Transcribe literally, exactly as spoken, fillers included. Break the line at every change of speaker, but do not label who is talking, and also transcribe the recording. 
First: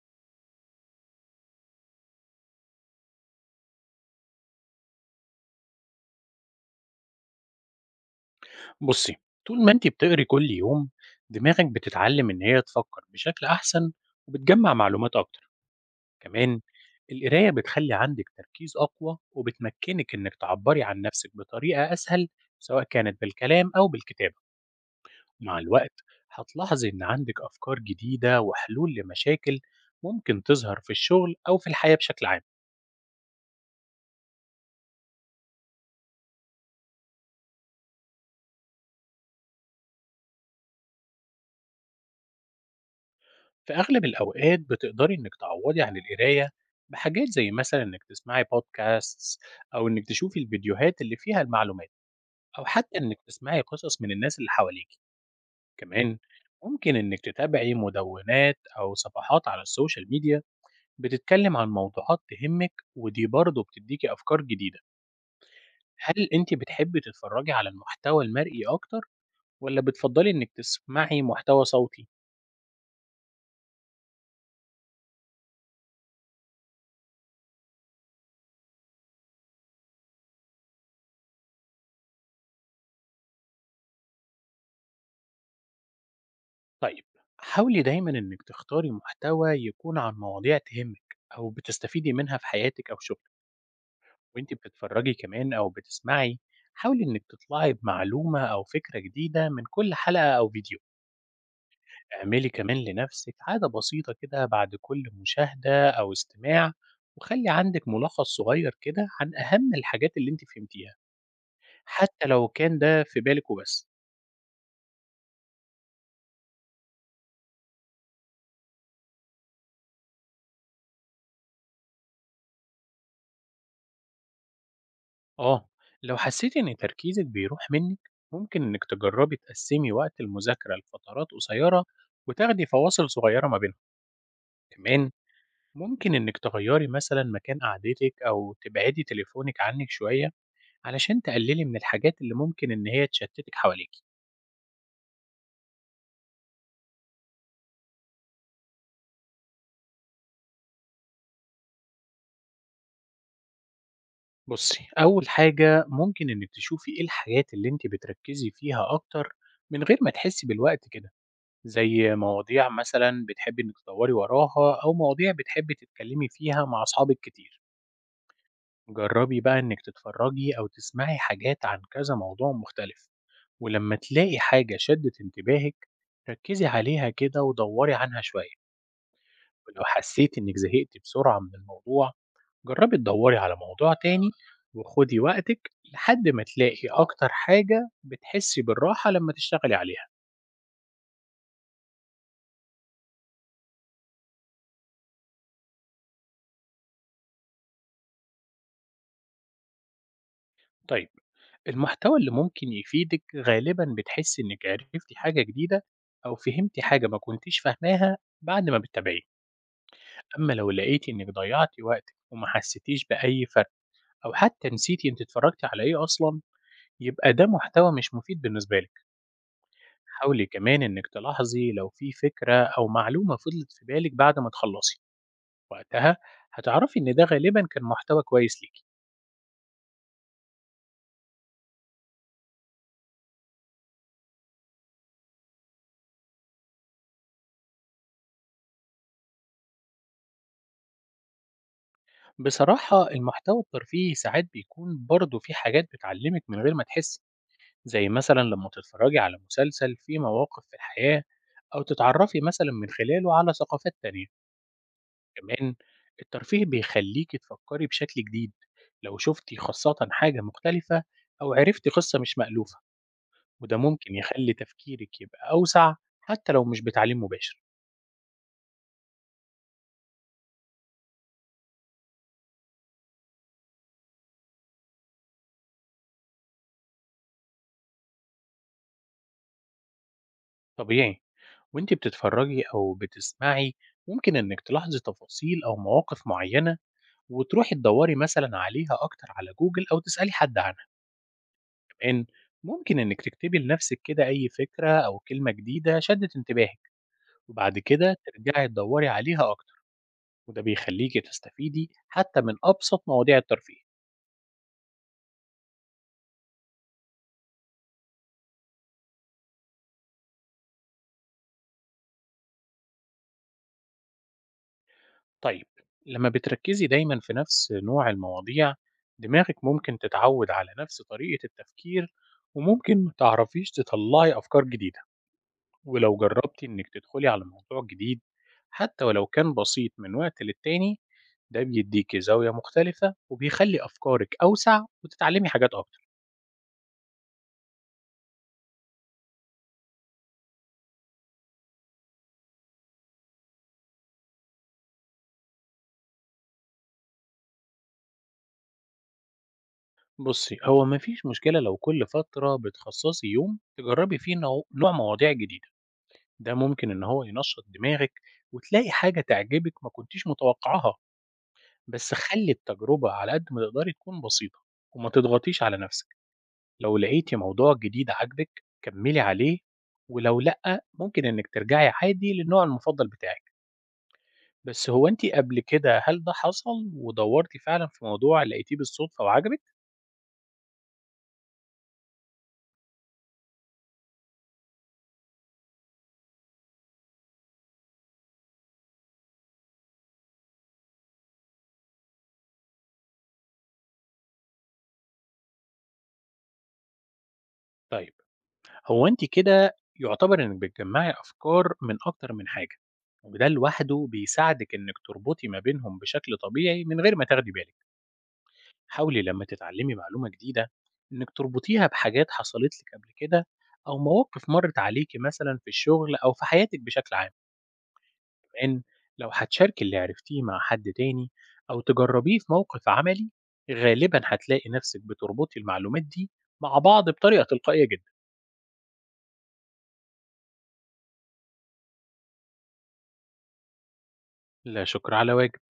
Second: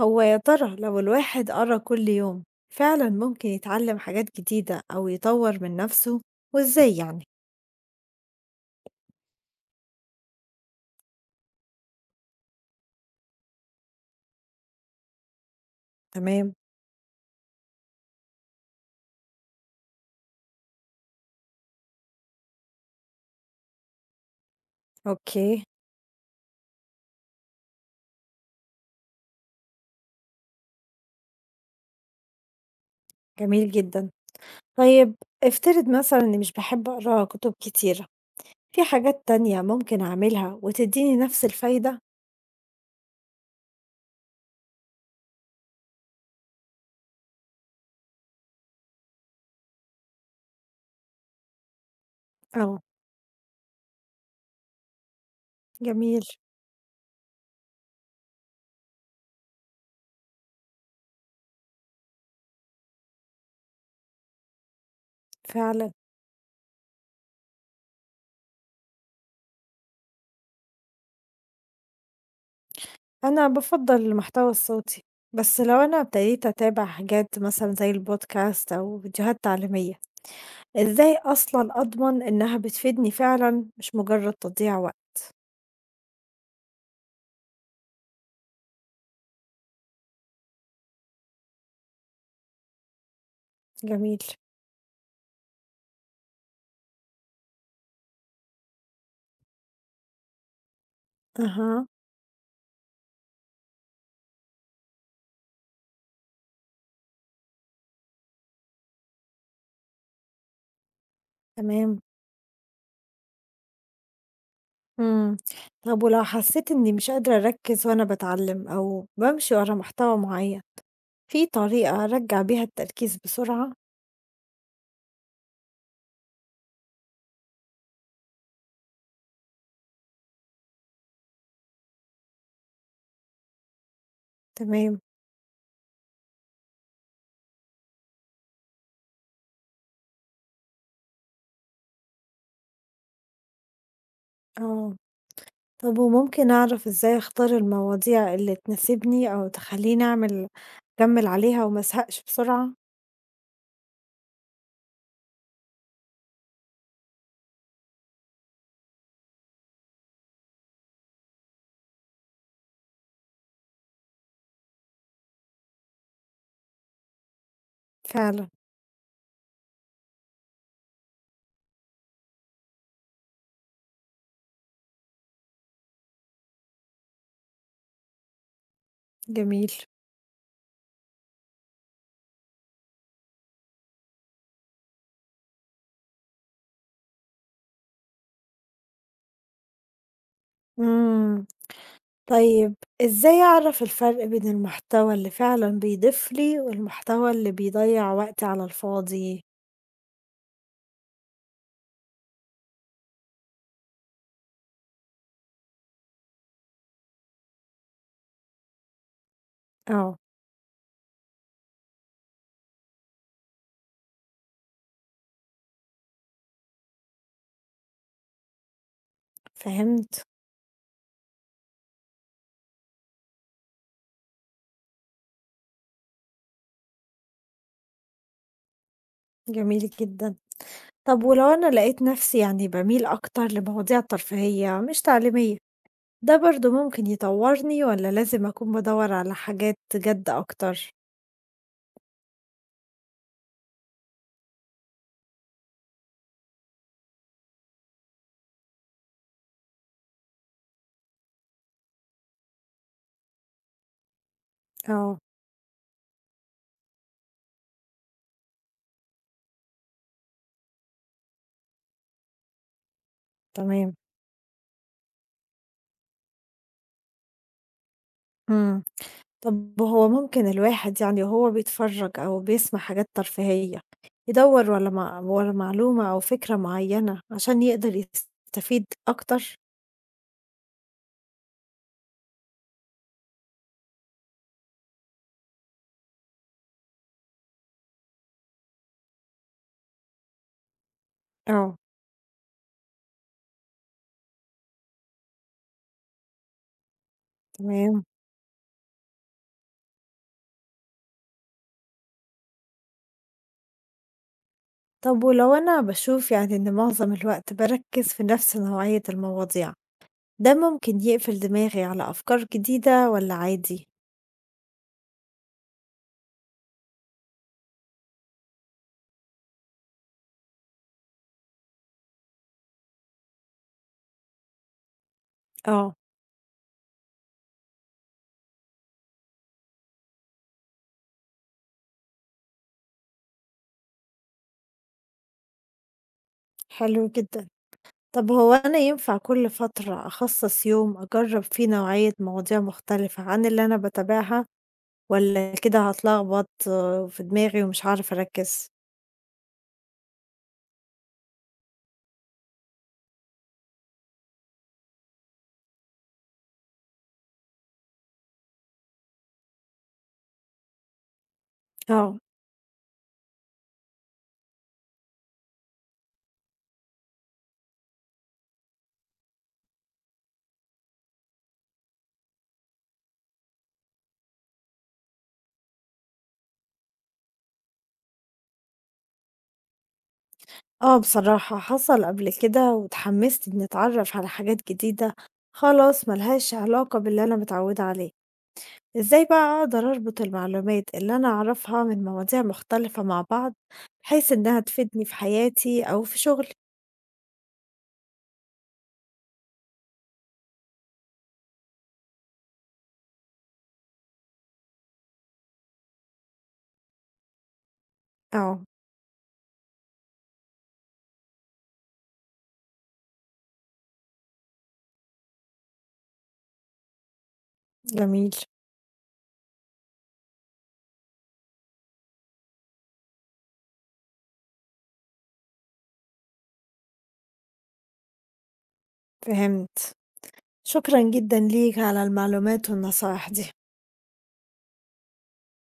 هو يا ترى لو الواحد قرأ كل يوم فعلا ممكن يتعلم حاجات جديدة أو يطور من نفسه، وإزاي يعني؟
بصي، طول ما انت بتقري كل يوم دماغك بتتعلم ان هي تفكر بشكل احسن وبتجمع معلومات اكتر.
تمام.
كمان، القرايه بتخلي عندك تركيز اقوى وبتمكنك انك تعبري عن نفسك بطريقه اسهل، سواء كانت بالكلام او بالكتابه. مع
أوكي.
الوقت، هتلاحظي ان عندك افكار جديده وحلول لمشاكل ممكن تظهر في الشغل او في الحياه بشكل عام.
جميل جدا. طيب، افترض مثلا إني مش بحب أقرأ كتب كتيرة، في حاجات تانية ممكن أعملها وتديني نفس الفايدة؟
في أغلب الأوقات بتقدري إنِّك تعوّضي عن القراية بحاجات زي مثلًا إنِّك تسمعي podcasts، أو إنِّك تشوفي الفيديوهات اللي فيها المعلومات، أو
أه.
حتى إنِّك تسمعي قصص من الناس اللي حواليكِ. كمان
جميل.
ممكن إنِّك تتابعي مدونات أو صفحات على السوشيال ميديا بتتكلم عن موضوعات تهمِّك، ودي برضه بتديكِ أفكار جديدة.
فعلا.
هل أنتِ بتحبي تتفرّجي على المحتوى المرئي أكتر والّا بتفضّلي إنِّك تسمعي محتوى صوتي؟
أنا بفضل المحتوى الصوتي، بس لو أنا ابتديت أتابع حاجات مثلا زي البودكاست أو فيديوهات تعليمية، إزاي أصلًا أضمن إنها بتفيدني فعلًا مش مجرد تضييع وقت؟
طيب، حاولي دايما إنك تختاري محتوى يكون عن مواضيع تهمك أو بتستفيدي منها في حياتك أو شغلك.
جميل.
وإنت بتتفرجي كمان أو بتسمعي، حاولي إنك تطلعي بمعلومة أو فكرة جديدة من كل حلقة أو فيديو.
أها.
اعملي كمان لنفسك عادة بسيطة كده بعد كل مشاهدة أو استماع، وخلي عندك ملخص صغير كده عن أهم الحاجات اللي إنت فهمتيها،
تمام.
حتى لو كان ده في بالك وبس.
إمم، طب ولو حسيت إني مش قادرة أركّز وأنا باتعلم أو بامشي ورا محتوى معيّن، في طريقة أرجّع بيها التركيز بسرعة؟
آه، لو حسيتِ إن تركيزِك بيروح منِّك، ممكن إنِّك تجربي تقسّمي وقت المذاكرة لفترات قصيرة وتاخدي فواصل صغيرة ما بينهم.
تمام.
كمان ممكن إنِّك تغيّري مثلًا مكان قعدتِك أو تبعدي تليفونِك عنِّك شوية، علشان تقللي من الحاجات اللي ممكن إن هي تشتتِك حواليكِ.
آه. طب وممكن أعرف إزاي أختار المواضيع اللي تناسبني أو تخلّيني أعمل أكمّل عليها وما أزهقش بسرعة؟
بُصّي، أول حاجة ممكن إنِّك تشوفي إيه الحاجات اللي أنتِ بتركّزي فيها أكتر من غير ما تحسّي بالوقت كده، زي مواضيع مثلا بتحبي إنِك تدوّري وراها أو مواضيع بتحبي تتكلّمي فيها مع أصحابِك كتير.
فعلًا.
جرّبي بقى إنِك تتفرّجي أو تسمعي حاجات عن كذا موضوع مختلف، ولمّا تلاقي حاجة شدِّت انتباهِك، ركّزي عليها كده ودوّري عنها شوية.
جميل.
ولو حسّيتِ إنِك زهقتِ بسرعة من الموضوع، جرّبي تدوّري على موضوع تاني، وخُدي وقتِك لحد ما تلاقي أكتر حاجة بتحسّي بالراحة لمّا تشتغلي عليها.
إمم. طيب، إزاي أعرف الفرق بين المحتوى اللي فعلًا بيضيف لي والمحتوى اللي بيضيّع وقتي على الفاضي؟
طيب، المحتوى اللي ممكن يفيدِك غالبًا بتحسّي إنِّك عرفتِ حاجة جديدة أو فهمتِ حاجة ما كنتيش فاهماها بعد ما بتتابعيه.
آه.
أمّا لو لقيتِ إنِّك ضيّعتِ وقتِك وما حسّيتيش بأي فرق، أو حتى نسيتِ أنتِ اتفرّجتِ على إيه أصلًا، يبقى ده محتوى مش مفيد بالنسبة لِك.
فهمت.
حاولي كمان إنِّك تلاحظي لو في فكرة أو معلومة فضلت في بالِك بعد ما تخلّصي، وقتها هتعرفي إن ده غالبًا كان محتوى كويس ليكِ.
جميل جدًا. طب ولو أنا لقيت نفسي يعني باميل أكتر لمواضيع ترفيهية مش تعليمية، ده برضه ممكن يطوّرني والّا لازم أكون بادوّر على حاجات جَد أكتر؟
بصراحة المحتوى الترفيهي ساعات بيكون برضه فيه حاجات بتعلمك من غير ما تحسي، زي مثلا لما تتفرجي على مسلسل فيه مواقف في الحياة أو تتعرفي مثلا من خلاله على ثقافات تانية.
آه.
كمان الترفيه بيخليكي تفكري بشكل جديد، لو شفتي خاصة حاجة مختلفة أو عرفتي قصة مش مألوفة. وده
تمام.
ممكن يخلي تفكيرك يبقى أوسع، حتى لو مش بتعليم مباشر.
إمم. طب هو ممكن الواحد يعني وهو بيتفرّج أو بيسمع حاجات ترفيهية، يدوّر ورا مع ورا معلومة أو فكرة معيّنة عشان يقدر يستفيد أكتر؟
طبيعي، وانت بتتفرجي أو بتسمعي ممكن إنك تلاحظي تفاصيل أو مواقف معينة وتروحي تدوري مثلًا عليها أكتر على جوجل أو تسألي حد عنها.
آه.
كمان ممكن إنِك تكتبي لنفسِك كده أي فكرة أو كلمة جديدة شدت انتباهِك، وبعد
تمام.
كده ترجعي تدوري عليها أكتر. وده بيخليكِ تستفيدي حتى من أبسط مواضيع الترفيه.
طب ولو أنا باشوف يعني إن معظم الوقت باركّز في نفس نوعية المواضيع، ده ممكن يقفل دماغي على أفكار جديدة والّا عادي؟
طيب، لما بتركزي دايمًا في نفس نوع المواضيع، دماغِك ممكن تتعود على نفس طريقة التفكير، وممكن ما تعرفيش تطلعي أفكار جديدة.
آه.
ولو جربتي إنك تدخلي على موضوع جديد، حتى ولو كان بسيط من وقت للتاني، ده بيديكي زاوية مختلفة وبيخلي أفكارك أوسع وتتعلمي حاجات أكتر.
حلو جدًا. طب هو أنا ينفع كل فترة أخصّص يوم أجرّب فيه نوعية مواضيع مختلفة عن اللي أنا باتابعها؟ والّا كده هاتلخبط في دماغي ومش هاعرف أركّز؟
بصي، هو مفيش مشكلة لو كل فترة بتخصصي يوم تجربي فيه نوع نوع مواضيع جديدة. ده ممكن إن هو ينشط دماغك وتلاقي حاجة تعجبك ما كنتيش متوقعاها. بس
آه.
خلي التجربة على قد ما تقدري تكون بسيطة وما تضغطيش على نفسك. لو لقيتِ موضوع جديد عاجبِك كمّلي عليه، ولو لأ، ممكن إنِّك ترجعي عادي للنوع المفضل بتاعِك. بس هو أنتِ قبل كده، هل ده حصل ودوّرتِ فعلًا في موضوع لقيتيه بالصدفة وعجبِك؟
آه، بصراحة حصل قبل كده واتحمّست إني أتعرّف على حاجات جديدة خلاص ما لهاش علاقة باللي أنا متعوّدة عليه، إزاي بقى أقدر أربط المعلومات اللي أنا أعرفها من مواضيع مختلفة مع بعض، بحيث إنها تفيدني في حياتي أو في شغلي؟
طيب، هو أنتِ كده يُعتبر إنِّك بتجمّعي أفكار من أكتر من حاجة، وده لوحده بيساعدِك إنِّك تربطي ما بينهم بشكل طبيعي من غير ما تاخدي بالِك.
آه.
حاولي لما تتعلمي معلومة جديدة إنك تربطيها بحاجات حصلت لك قبل كده، أو مواقف مرت عليكي مثلا في الشغل أو في حياتك بشكل عام.
جميل.
لأن لو هتشاركي اللي عرفتيه مع حد تاني أو تجربيه في موقف عملي، غالبا هتلاقي نفسك بتربطي المعلومات دي مع بعض بطريقة تلقائية جدا.
فهمت. شكرًا جدًا ليك على المعلومات والنصايح دي.
لا شكر على واجب.